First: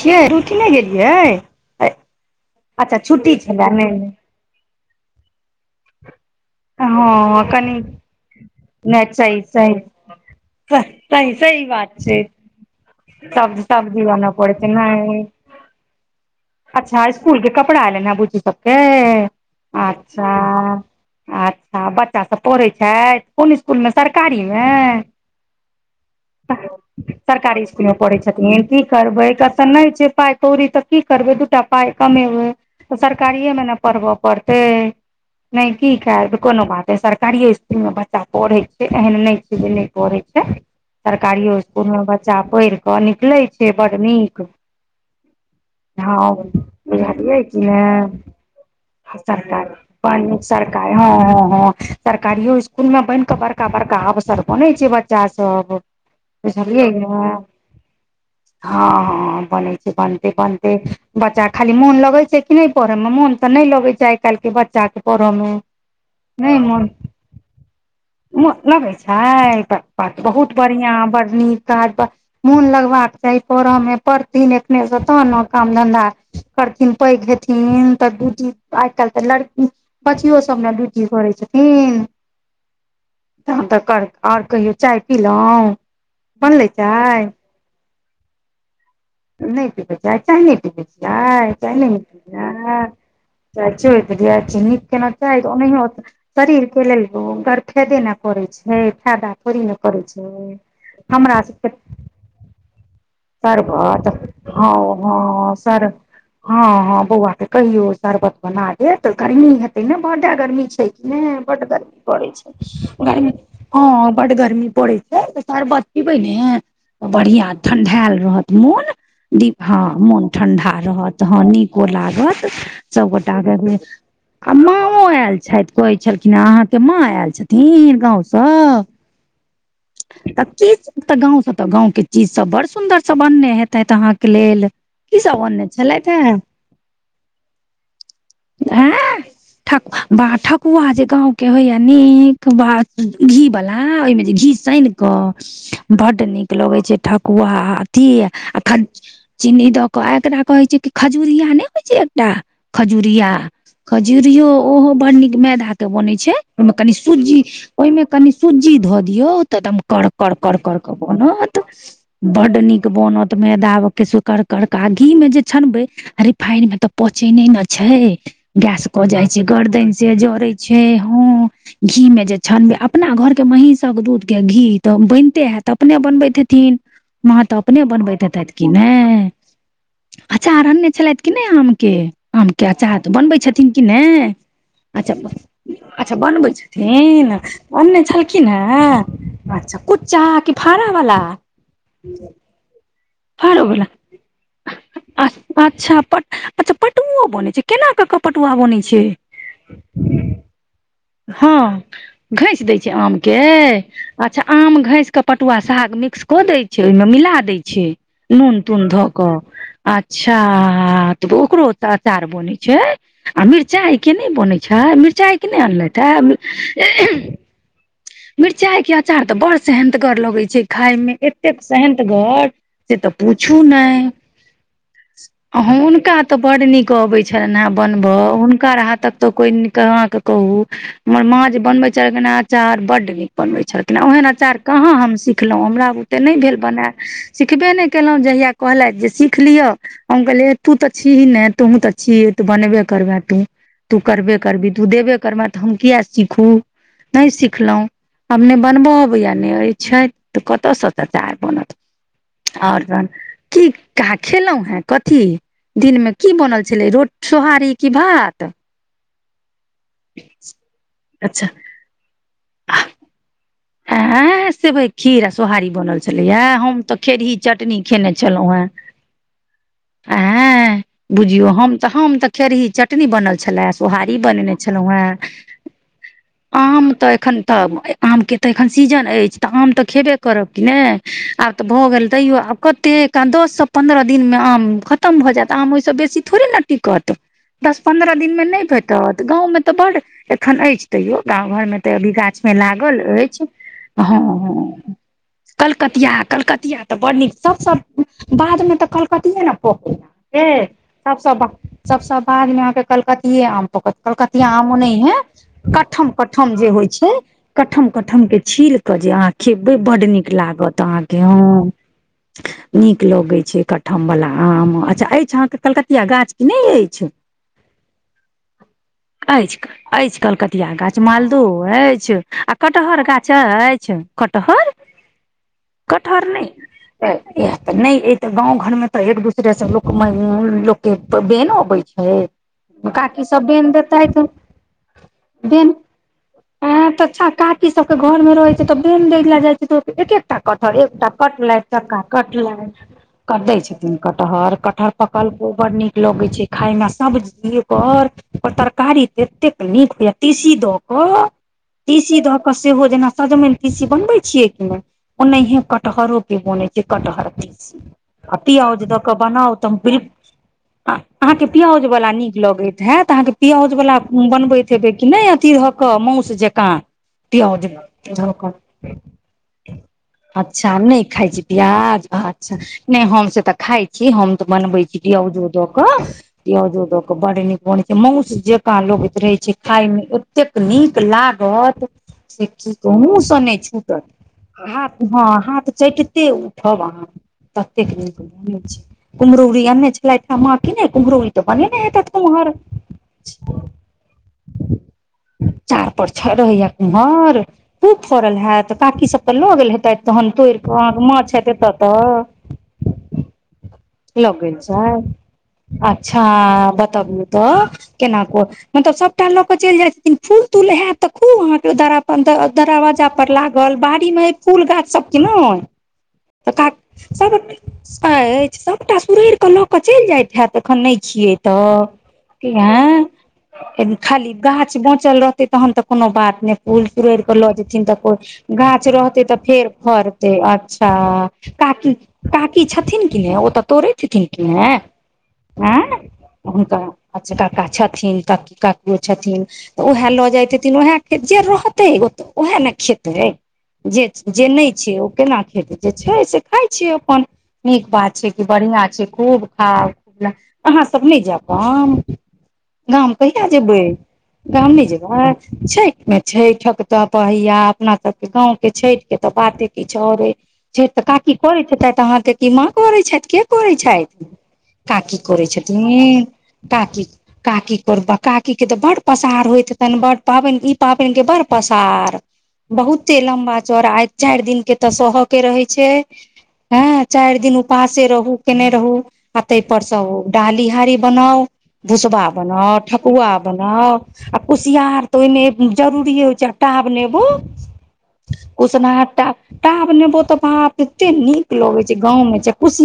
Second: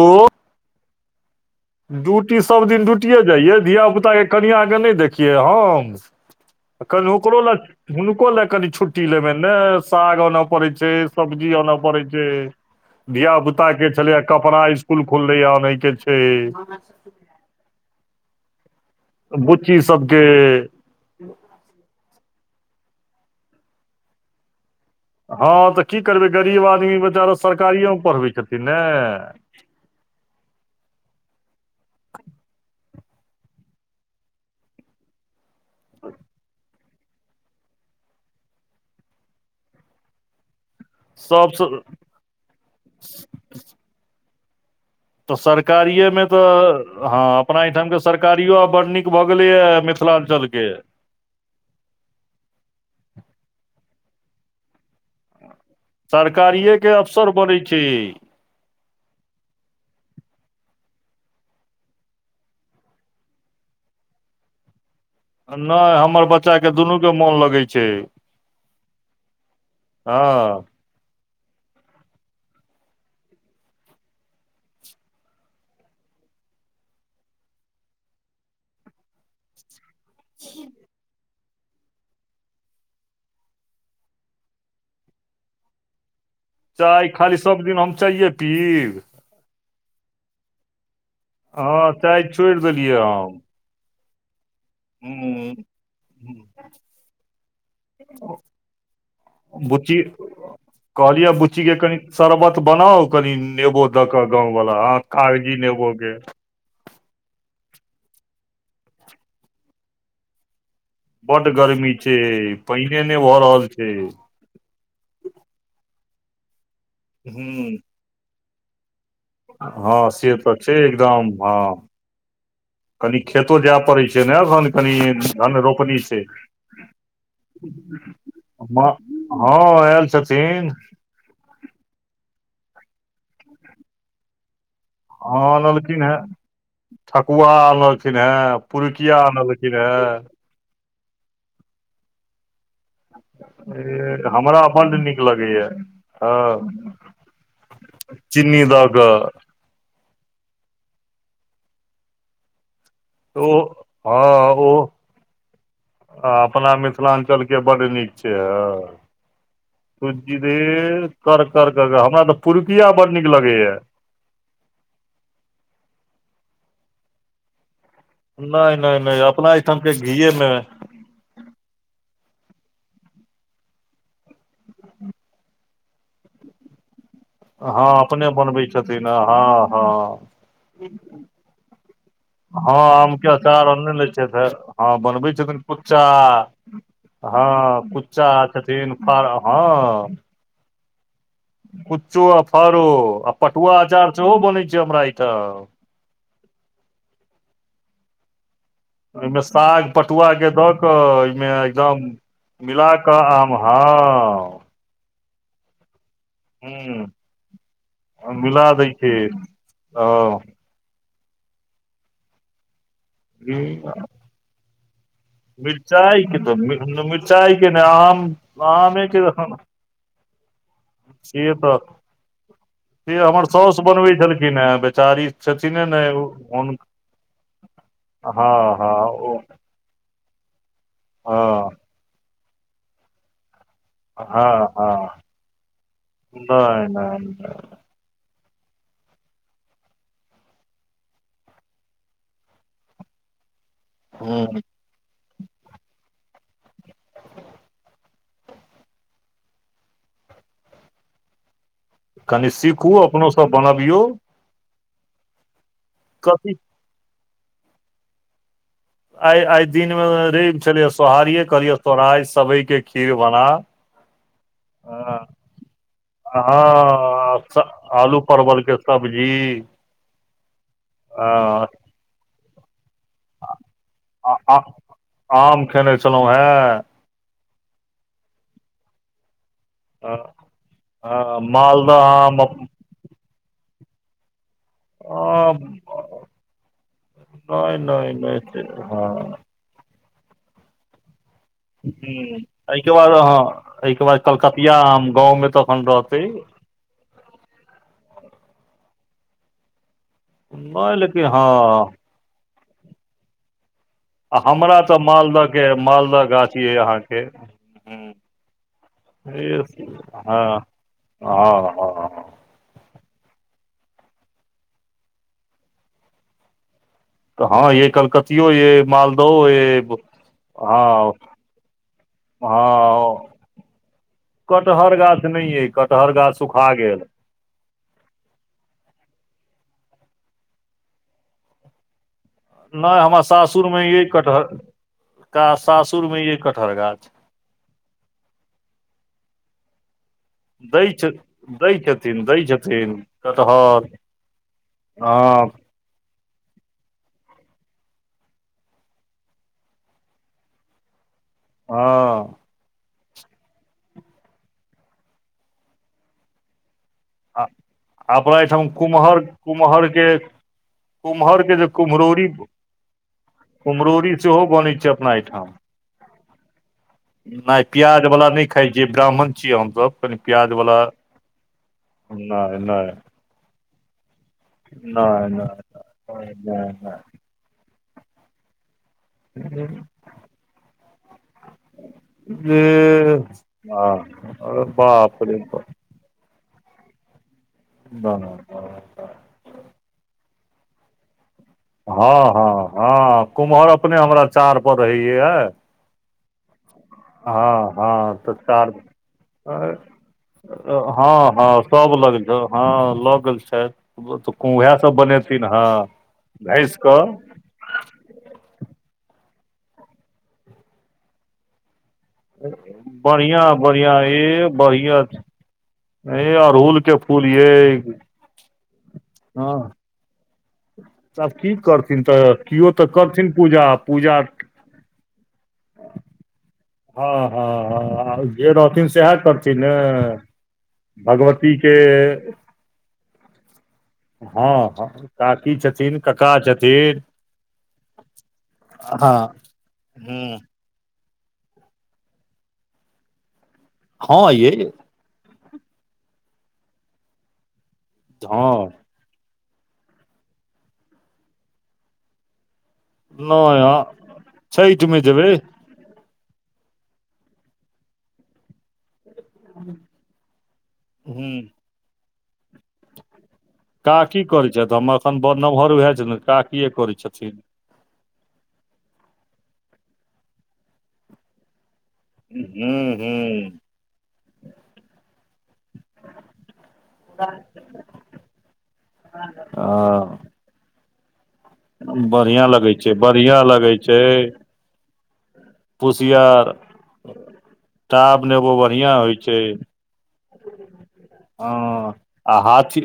छियै ड्युटी नै गेलियाय आई ड्यूटी सब दिन ड्यूटिए जइयै छलै नहि नहि धिया-पुता के कनियाँ के नै देखियै हम? कनि ओकरो हँ लए, कनि हुनको लए कनि छुट्टी नहि लेबे सही ने, सही साग अनय पड़ै छै। सही सब्जी सही अन बात पड़ै छै। सब धिया-पुता सब के दिन छलैया आनऽ पड़ै कपड़ा छै इस्कूल नहि खुललैया अनय के छै। अच्छा इस्कूल के कपड़ा एनैन हें बुच्ची सबके, बुच्ची सबके आच्छा। अच्छा बच्चा सब पढ़ै छैथ, कुन इस्कूल मे सरकारी मे हँ तऽ की करबै गरीब आदमी बेचारा सरकारी इस्कूल मे सरकारिएमे पढ़ै पढ़बै छथिन की ने करबै क त नै छै पाइ कौड़ी त की करबै, दूटा पाइ कमेबै त सरकारीये मे ने पढ़ब पड़तै, नै की करबै कोनो बात तै सरकारिये इस्कूल मे बच्चा पढ़ै छै एहन नै छै जे नै पढ़ै छै। सरकारीयो सब स- इस्कूल मे बच्चा पैढ़ क निकलै छै बड्ड नीक। त सरकारिये मे हँ त हां बुझलियै अपना कि ने एठाम के सरकारियो आब बड़ नीक भ गेलैया मिथिलाञ्चल के। हां, हां, हां सरकारियो इस्कूल मे बैन क बड़का-बड़का अवसर बनै छै बच्चा सब। सरकारिये के अपसर बनै छै। हां-हां हाँ बनै छै, बनतत-बनतै बच्चा खाली मोन लगै छै कि नै पढ़य मे, मोन तै नै लगै छै आइ-काएल के बच्चा के। पढ़य मे नय हमर बच्चा के दुनू के मोन लगै छै। मुन लगै छाय त बहुत हँ बढ़िया, बड़ नीक तहनत मोन लगबाक चाही पढ़ मे पढ़थिन एखने स तहन न काम-धन्धा करथिन पैग हेथिन त ड्यूटी आइ-काएल त लड़की बचियो सब नै ड्यूटी करै छै हुं तहन त कर आओर कहियौ चाय पीलौं चाय, खाली सब दिन हम खालि चाइये पीब? नै पीबै चाय, चाय नै पीबै छी छियै हां चाय छोड़ देलियै हम। चाय छोड़ देलिए, अच्छा नीक केना चाय हूं ओनाहियो ओत शरीर के लेल ओ गरफैदे न करय छै, फायदा थोड़ी न करय छैय कहलिया बुच्ची के कनि शरबत बनाउ। कनि नेबो शरबत द कऽ गाँव वला, हँ कागजी नेबो केँ। हँ - हँ बोआ केँ कहियो शरबत बना दैत गर्मी हेते नऽ बड्ड गर्मी छै। नै बड्ड गर्मी पड़ै छै, पानिए नहि गर्मी भऽ रहल छै हँ बड्ड गर्मी पड़ै छै। शरबत पिबै नै बढ़िया हूं ठंडाएल रहत मोन। दीप हँ मोन से तऽ ठंडा छै रहत एकदम हँ नीको लागत सब कनि गोटा केँ खेतो एक बेर जाय पड़ै छै ने आ एखन कनि माँओ आयल धान छैथ कहै रोपनी छै छलखिनह अहाँ केँ माँ ऐल छथिन गाँव सँ हँ ऐल छथिन। तऽ गाँव से तऽ गाँव केँ चीज सब बड़ सुन्दर सब बननै हेतैथ अहाँ कऽ लेल। की सब हँ अनने आनलखिन्ह छलथि हे ठकुआ आनलखिन हे, पिड़ुकिया आनलखिन हे। कुआ जे गाँव केँ होइ य निक बा घी बला ओहिमे ए जे घी हमरा साइन बड्ड नीक लगैया कऽ बड्ड नीक हँ लगे छै ठक आ अथी चीनी ख दऽ कऽ चीनी दऽ कऽ आ एकरा कहै छै कि खजूरिया नइ होय छै एकटा खजुरिया, ओ हँ खजुरियो ओ ओहो बड़ नीक मैदा केँ बनैय आ छै, ओय मे अपना कनि सुज्जी, मिथिलाञ्चल के ओय बड्ड मे नीक छै कनी सुज्जी हँ ध दियौ तऽ एकदम कर-कर, सुजी रे कर-कर कऽ कर बनत कर कर हमरा ब तऽ बड्ड नीक पुरुकिया बड बनत लगैया मैदा केसु कर कर का घी मे जे छनबे आ रिफाइन मे तऽ पोचेय नै नऽ छै। नहि गैस नहि कऽ नहि जाइ छै। अपना एहिठाम गर्दन के से घीये मे जड़ै छै। हँ घी मे जे छनबे अपना घरके महीषक दूध केँ घी तऽ बनिते हैत अपने बनबैत हेथिन। माँ तऽ अपने हँ बनबैत हेतैथ। बनबै कि छथिन नय हँ हँ अचार आनने छलैथ की नय आम केँ आम केँ हँ अचार तऽ आम के बनबै अचार छथिन कि अनने ने नय छथि हे हँ अच्छऽ बनबै छथिन - कुच्चा अच्छऽ बनबै छै। छथिन हँ आनने कुच्चा छलखिन हे छथिन फार अच्छऽ हँ कुच्चा की फड़ा बला कुच्चो आ फरो आ पटुआ फाड़ोवला अचार सेहो बनै छै हमरा एहिठम अच्छऽ पट अच्छऽ पटुओ बनै छै केना कऽ कऽ पटुआ बनै छै। ओहिमे साग [unintelligible] दऽ कऽ ओहिमे हँ एकदम घैस दै मिला छै आम कऽ हँ केँ अच्छऽ आम घैस कऽ पटुआ साग मिक्स कऽ दै छै ओहिमे ह मिला दै छै। नून - मिला तून दै धऽ छै कऽ ओ अच्छा तऽ ओकरो तऽ अचार बनै छै आ मिरचाई केँ नै बनेै छै मिरचाई केँ नय आनलैथ [unintelligible] केँ नय आम मिरचाइ केँ आमे अचार के तऽ बड़ सेहन्तगर लगै छै खाय मे से एतेक तऽ सहन्तगर से तऽ हमर पूछू साउस नय बनबै छलखिन हे बेचारी छथिने ने हुनका तऽ बड हुन नीक अबै छैन बनबऽ हँ हुनका हँ हाँथक ओ तऽ कोई कऽ अहाँ कऽ कहू हमर माँ जे हँ बनबे छलखिन हे अचार बड बनबै छलखिन आ ओहन अचार हँ हँ कहाँ हम सिखलहुँ हमरा बुते नय भेल नहि बनैल नहि सिखबे नय कयेलहुँ जहिया कहलैथ जे सीख लिअ। हम कहले तू तऽ छीही ने तुहु तऽ छी तू बनबे करबे तू तू करबे ह करबी तू देबे करमे तऽ हम किया सिखू नय सिखलहुँ। आब नय बनबऽ अबैए नय वो छैथ तऽ केतऽ सँ तऽ अचार बनत कनि आओर सीखू तहन अपनो सब की बनबियौ कहाँ खेलहुँ है कथी दिनमे की कथी बनल छलै रोट सोहारी की भात आइ आइ दिनमे रैव छलियै सोहारिये अच्छा कहलियै तोरा आइ सेवइ केँ खीर बना ऐ सेबैय केँ खीर आ सोहारी बनल छलै य हँ हम तऽ खेरही चटनी खेने छलहुॅं हे पबजी ऐ हं बुझियौ हम तऽ हम तऽ खेरही च चटनी बनल छलए सोहारी बनेने छलहुं हे, आम खेने छलहुँ हेँ आम तऽ एखन तब आमके तऽ एखन सीजन अछि तऽ आम तऽ खेबे करब कि नहि आब तऽ भऽ मालदह गेल तैयो आब कते क दससँ पन्द्रह दिनमे आम खतम भऽ आम जा ओइसे बेसी थोड़े ने टिकत नहि दस नहि पह दिन नहि मे से नय हँ भेटत गाउँ मे तऽ बड एखन ऐछ तैयो गाँं घर में ते अभी गाछ में एहिके लागल बाद ऐछ एहिके हँ हँ बाद कलकतिया ह आम गाँव मे तखन रहतै कलकतिया कलकतिया तऽ बड़ नीक सब सब बाद मे तऽ कलकतिये ने पोक ह नहि लेकिन सबसँ हँ सभसँ बादमे अहाँके कलकतिये आम पकत आ तिया आम हमरा तऽ ओनेहिए मालदह के कठम मालदह कठम गाछी जे अइ होइ छै कठम अहाँके कटम के छील क जे अह हँ खेबै बड्ड नीक हँ लागत अहाँके हँ नीक लगैत छै कठम वला आम अच्छा ऐछ अहाँके कलकतिया गाछ की नय तऽ हँ ये कलकतियो ये मालदहो ऐछ ये ऐछ कलकतिया गाछ हँ मालदो ऐछ कटहर हँ गाछ ऐछ कटहर गाछ नहि ये कटहर गाछ नय सुखा गेल इएह तऽ नय अ तऽ गाँव घरमे तऽ एक दूसरेसँ लोक लोकके बेनो अबैत छै नहि हमरा काकी सब सासुर बेन मे ये देथाइ कटहर का बेन सासुर मे ये [unintelligible] कटहर गाछ तऽ काकी सबके घर मे रहै छै तऽ बेन द लए जाइ छै त एके एकटा कटहर दै एकटा छै कटलथि दै चक्का छथिन दै कटलथि छथिन कट दै कटहर छथिन कटहर कटहर हँ पकलको बड़ नीक लगे छै खाय में सब्जी ऐकर ओर तरकारी त ततेक नीक होइए तीसी दऽ कऽ हँ तिसी द के सेहो जेना सजमनि तिसी बनवे छिये कि ने ओनाये कटहरो पे बने छै कट हर तिसी आउ अपना एहिठाम पियाउज दक कुम्हर बनाउ तऽ हम कुम्हर के बिल्कु कुम्हर अहाँके के जे पियाउजवला कुम्हरौरी नीक लगैत हत अहाँके पिमाउजवला कुम्हरौरी सेहो बनबैत बनै छै हेबै कि अपना नहि एहिठाम अथी ध कह मौस जे काँ पिआउज नहि प्याज वाला छक नहि खाइ छियै ब्राह्मण छियै हमसभ कनि प्याज अच्छा वाला नय खाइ छी प्याज अच्छा नहि नहि नय हम से तऽ खाइ छी छी हम तऽ बनबै छी नहि पिआउजो जो दक नहि पियाउजो नहि दक बन बड नीक बन छै मौस जेका लोगैत रहे छै नहि खााय में एतेक नीक लागत सँ कि कहू मूह से नय हँ छूटत हाथ बाप हँ रे बाप हाथ चटते ओ ठव अहाँ ततेनिक नहि। कुम्रौरी आनने छलेथ हे माँ ने कुम्रौड़ हँ हँ हँ कुम्हर अपने हमरा चार पर रहहिये चार पर छ रहैया कुमहर हँ खूब तऽ फड़ल चार हैत काकी सब तऽ ल गेल हेतेथ तहन तोड़िके अहाँके हँ माछ हँ [unintelligible] सब ततऽ लग हँ लऽ गेल छथि तऽ उएह सब छथि बनेथिन हँ अच्छा घस कऽ बतबियौ तऽ केनाक मतलब सबटा लऽ के चलि जाय छथिन फूल तूल हयत तऽ खूब अहाँके दरा अपन दरवाजा पर बढ़िआँ लागल बढ़िआँ बाड़ी में ह ए फूल गाछ बढ़िआँ सबके न हे तऽ क अड़हुल के फूल ये सभ ऐछ सभटा सुरढ़ कऽ हँ लऽ कऽ चैल जाइत हैत अखन नय आब छियै की करथिन तऽ केओ तऽ करथिन पूजा कनि खा पूजा ली गाछ बचल रहते तहन तऽ कोनो बात नइ फूल सुरेर हँ के लऽ जेथिन तऽ हँ हँ जे कोइ रहथिन गाछ सएह रहते तऽ करथिन फेर ने फड़तै अच्छा तऽ भगवती के काकी काकी छथिन ओ तऽ तोड़े छथिन कि हँ ने हँ काकी हेंए छथिन कक्का हुनकर छथिन अचराका छथिन तऽ ककियो हँ छथिन तऽ ओएह लऽ ह जाइत छैथिन उएह जे रहतै उएह न खेतै जे हँ जे यै नै छै ओ केना खेतै जे छै से खाइ छैअपन बात छै कि हँ बढ़िआं छै खूब खाउ अहाँ सब नै जायब गाम गाम कहिआ नहि जेबै हँ गाम नै छठि मे जेबै छैठ में छैठ तऽ पहिया अपना सब केँ गाँव केँ छैठ केँ तऽ बाते किछ और ए छैठ तऽ ह काकी करे छै तऽ अहाँकेँ माँ करे छथि के करै काकी छथि करै छथि [inaudible] हम काकी एखन बड़ करै नमहर छथिन उएह काकिए करै काकी छथिन काकी को बका काकी केँ बड पसार होइत हैतैन बड पाबैन ई पाबोन केँ बड पसार हू हू बहुते लम्बा चौर आइ चाइर दिन केँ तऽ सह केँ रहे छै हँ चाइर दिन उपासे रहू केने रहु आ ताहि पर सब हँ डाली हारी बनाउ भुसबा बढ़िआँ लगै बनाउ छै ठकुआ बढ़िआँ लगै बनाउ छै आ कुसियर तऽ ओहिने जरूरी होइ छै कुसियार टाब नेबो टाब नेबो बढ़िया होइ उसनाटा छै टाब नेबो टाब नेबो एते नीक लगे हँ छै गाँव मे [unintelligible] हाथी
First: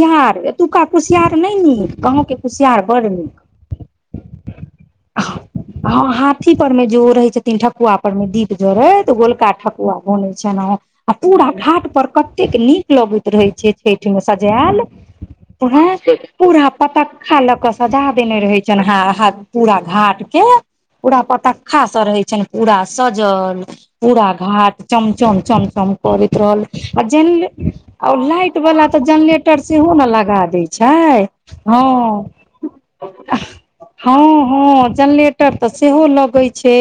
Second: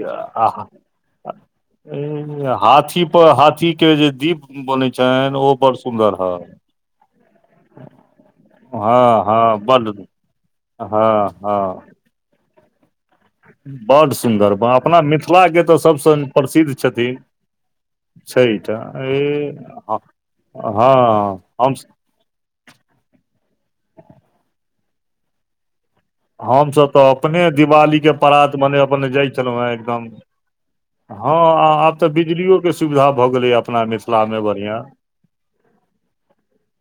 नीक गाँंव के कुसियार बड़ पर नीक हाथी केँ जे दीप उऽ बनै छैन ओ बड़ सुन्दर है हाथी पर में जो ओ रहै छै तीन ठकुआ पर मे दीप हँ जोड़ैत हँ गोलका बड ठकुआ बनैत छल ह आ हँ पूरा हँ घाट पर कत एतेक नीक लगैत रहे छै छठि बड मे सुन्दर सजैल अपना मिथिला के तऽ सबसँ पूरा प्रसिद्ध छथिन पतखा लऽ कऽ सजा देने छठि रहे छै [unintelligible] ए पूरा हँ घाट केँ पूरा हम पताखा से रहे छनि पूरा सजल पूरा घाट चमचम चमचम करैत रहल हमसभ आ तऽ जेन अपने दिवाली के ओ परात लाइट मने बाला तऽ अपने जाइ जनरेटर छलहुँ हेँ सेहो एकदम न लगा दै छै हँ आब तऽ हँ बिजलियो के सुविधा भऽ गेलै [inaudible] अपना मिथिला हं मे बढ़िआँ हं जनरेटर तऽ सेहो लगे छै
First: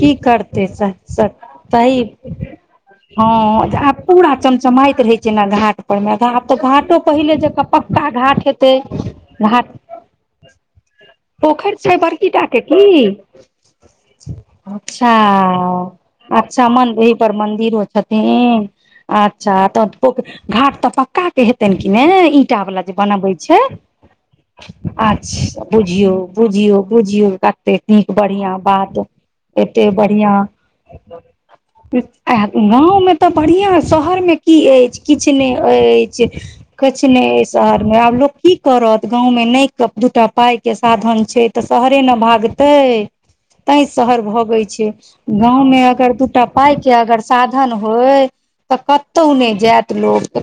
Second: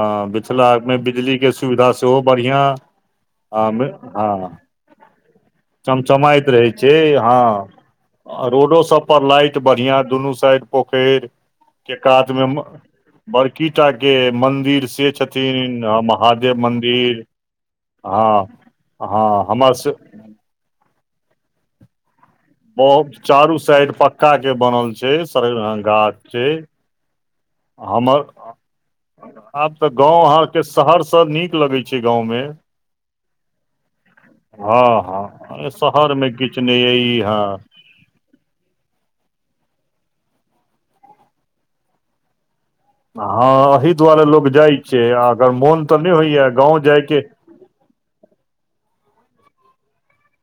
की करत मिथिला मे बिजली के सुविधा सेहो बढ़िआँ [unintelligible] हँ आ मे आब पूरा हँ चमचमाइत रहे छै न घाट पर मे चमचमाइत आब तऽ रहै छै घाटो पहिले हँ जकाँ पक्का घाट [inaudible] हेतै रोडो सब पर लाइट घाट बढ़िया दुनू साइड पोखैर पोखरि छै केँ बड़की कात टा मे के की बड़कीटा केँ मन्दिर अच्छा से छथिन महादेव अच्छा मन एहि मन्दिर पर मंदिरो [inaudible] हँ छथिन हँ अच्छा हमर तऽ से पोख घाट तऽ पक्का केँ हेतैन कि नै ई टा वाल जे बहुत बनाबै चारू छै साइड पक्का के [inaudible] बनल छै सर अच्छा बुझियौ गाछ छै बुझियौ बुझियौ कतेक नीक हमर बढ़िआं बात आब तऽ एते गाँव बढ़िया अहाँके शहरसँ नीक लगै [inaudible] छै गाँवमे गाँव में तऽ बढ़िया शहर में की हँ यैछ किछ नै हँ अछि शहरमे किछु नहि किछ अइ नै हँ अछि शहर आब लोक की करत गाँव में नै दूटा पाइ केँ साधन छै तऽ शहरे न भागतै हँ तै एहि शहर दुआरे लोक भागे जाइ छै आ अगर गाँव मे मोन तऽ अगर नहि दूटा होइए पाइ गाँव केँ जायके अगर साधन धन होय तऽ कतौ नै जायत लोक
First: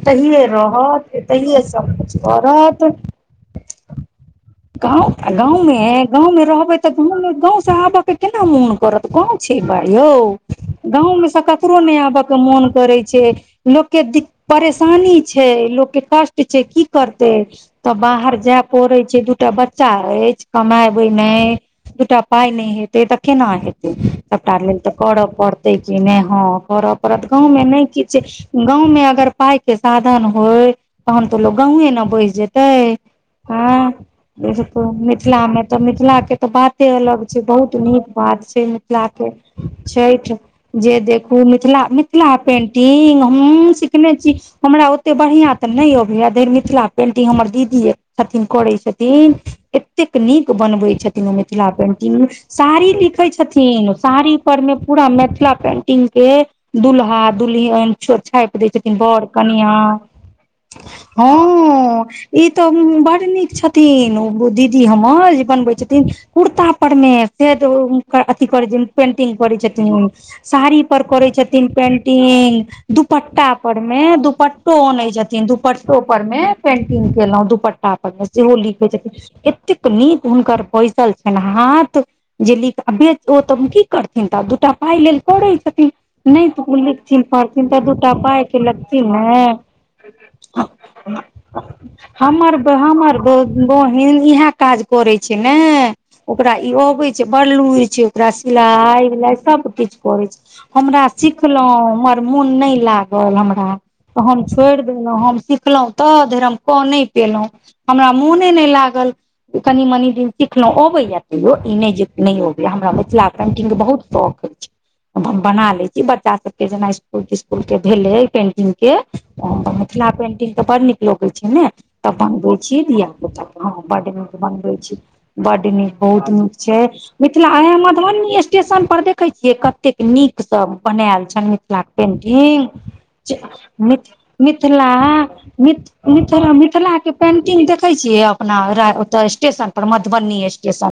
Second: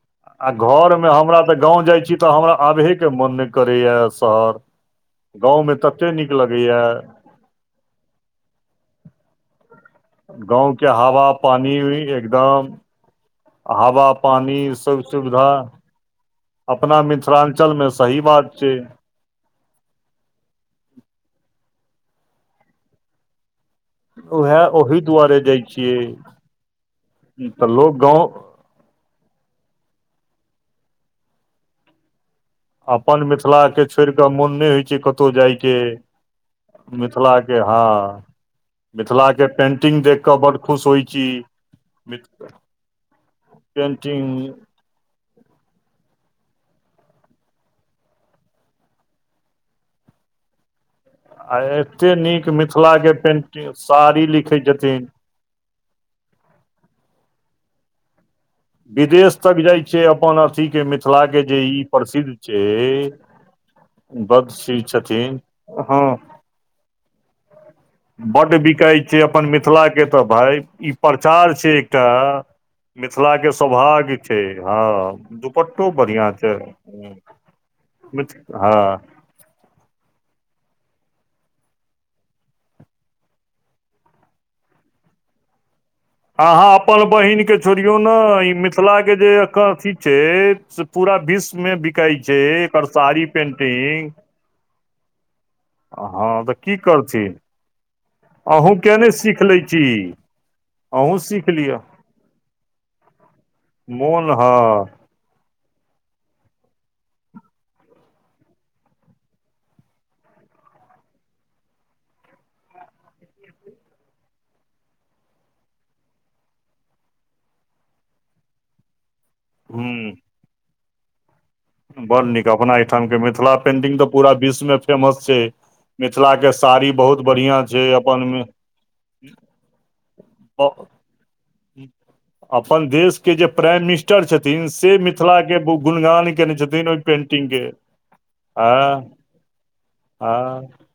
आ घरमे रहत हमरा तऽ एतहिए गाँव जाइ छी सभकिछु तऽ हमरा करत आबहे केँ मोन नै करैए शहर गाँव गाँवमे तते नीक गाँवमे रहबै लगैया तऽ गांव गाँव से आवै केँ केना मोन करत गाँव छियै बा यौ गाँवके हवा गाँवमे सँ पानी ककरो नै आबय कऽ मोन एकदम करै छै लोक हवा दिक [inaudible] पानी सब परेशानी सुविधा छै लोक केँ कष्ट छै की अपना करते मिथिलाञ्चलमे तऽ सही बाहर बात जाय छै पड़े छै दूटा बच्चा ऐछ कमाबे नै दूटा पाय नै हेते तऽ केना हेते सभटा मिल उएह तऽ ओहि करऽ दुआरे जाइ पड़तै कि छियै नय हँ करऽ पड़त गाँव मे तऽ नय लोक किछ गाँव गांव मे अगर पाय के साधन होय तहन तो लोग गांवे न बसि जेतै तै अपन मिथिलाके हँ छोड़ि कऽ मोन नहि जैसे होइ छै कतहु मिथिला मे जायके तऽ मिथिला के तऽ बात एते अलग छै मिथिलाके बहुत हँ नीक बात छै मिथिला के मिथिलाके पेन्टिंग देख कऽ छठि बड्ड खुश जे होइ छी देखू मिथिला मि थला मिथिला पेंटिंग ऊं सिखनेे पेन्टिंग छी हमरा ओते बढ़िआँ तऽ नय अबैया धैर मिथिला पेन्टिंग हमर दीदी छथिन करै छथिन एतेक नीक बनबै छथि न आ मिथिला एते पेंटिंग नीक साड़ी मिथिलाके लिखै पेन्टिंग छथिन साड़ी लिखै पर मे छथिन पूरा मिथिला पेंटिंग के दुल्हा दुलहि ए छापि दय छथिन बड़ विदेश तक कनिया जाइ छै अपन अथीके ह मिथिलाके जे ई प्रसिद्ध इ छै त बर निक छथि तिन ओ बदशील दीदी हमर छथिन जे बनबै हँ छथिन कुर्ता पर मे अथी बड्ड करै छै बिकाइ पेंटिंग अपन करै मिथिलाके छथिन तऽ भाय साड़ी ई पर करै प्रचार छथिन छै एकटा पेंटिंग मिथिला के दुपट्टा पर स्वभाव मे दुपट्टो अनै छथिन दुपट्टो पर बढ़िआँ मे छै पेंटिंग केलहुं दुपट्टा पर मे से हो लीखयि हँ छथिन एतेक नीक हुनकर बसिल छनि हाथ जे लिख आ ओ तऽ की करथिन तऽ दूटा पाइ लेल करै छथिन आहाँ नहि अपन लिखथिन बहिन के पढ़थिन तऽ छोड़ियौ दूटा पाइ नय ई मि के मिथिला लगथिन के जे ने अथी छै से पूरा विश्व मे बिकाय छै हमर एकर साड़ी हमर पेन्टिंग बहिन इहा काज करै छै ने हँ तऽ ओकरा ई की अबै छै करथिन बड़ लुईर छै ओरा अहूँ किया सिलाई नहि विलाई सीख लै सब छी किछ करै छै हमरा अहूँ सीख सिखलौ लिअ हमर मोन नय लाग तहन हमरा तऽ मोन हम हँ छोड़ि देलहुँ हम सिखलौं त धरि हम क नय पेलहुँ हमरा मोने नय लागल कनि मनि दिन सिखलौं अबैए तैयो ई नय जे नय अबैए हमरा मिथिला पेन्टिंग के बहुत शौक अछि बना ले छी बच्चा सब के जेना इसकुल तिसकुल के भेलै पेंटिंग के मिथिला हूँ पेंटिंग तऽ बड़ नीक लगै छै ने तऽ बड़ नीक बनबै अपना छी धिया एहिठामके पुता मिथिला हँ पेन्टिंग बड तऽ पूरा नीक बनबै विश्वमे छी फेमस छै बड नीक बहुत नीक मिथिलाके छै साड़ी बहुत मिथिला बढ़िआँ आ छै अपन मधुबनी स्टेशन पर देखै छियै कतेक नीक सब बनेऽल छनि मिथिल पेंटिंग अपन देशके जे प्राइम हूं मिथ मिनिस्टर छथिन मिथिला से मिथिलाके मिथ गुणगान मिथिला कयने छथिन मिथिला ओहि के पेंटिंग पेन्टिंगके देखै छियै अपना हँ ओ स्टेशन पर मधुबनी हँ स्टेशन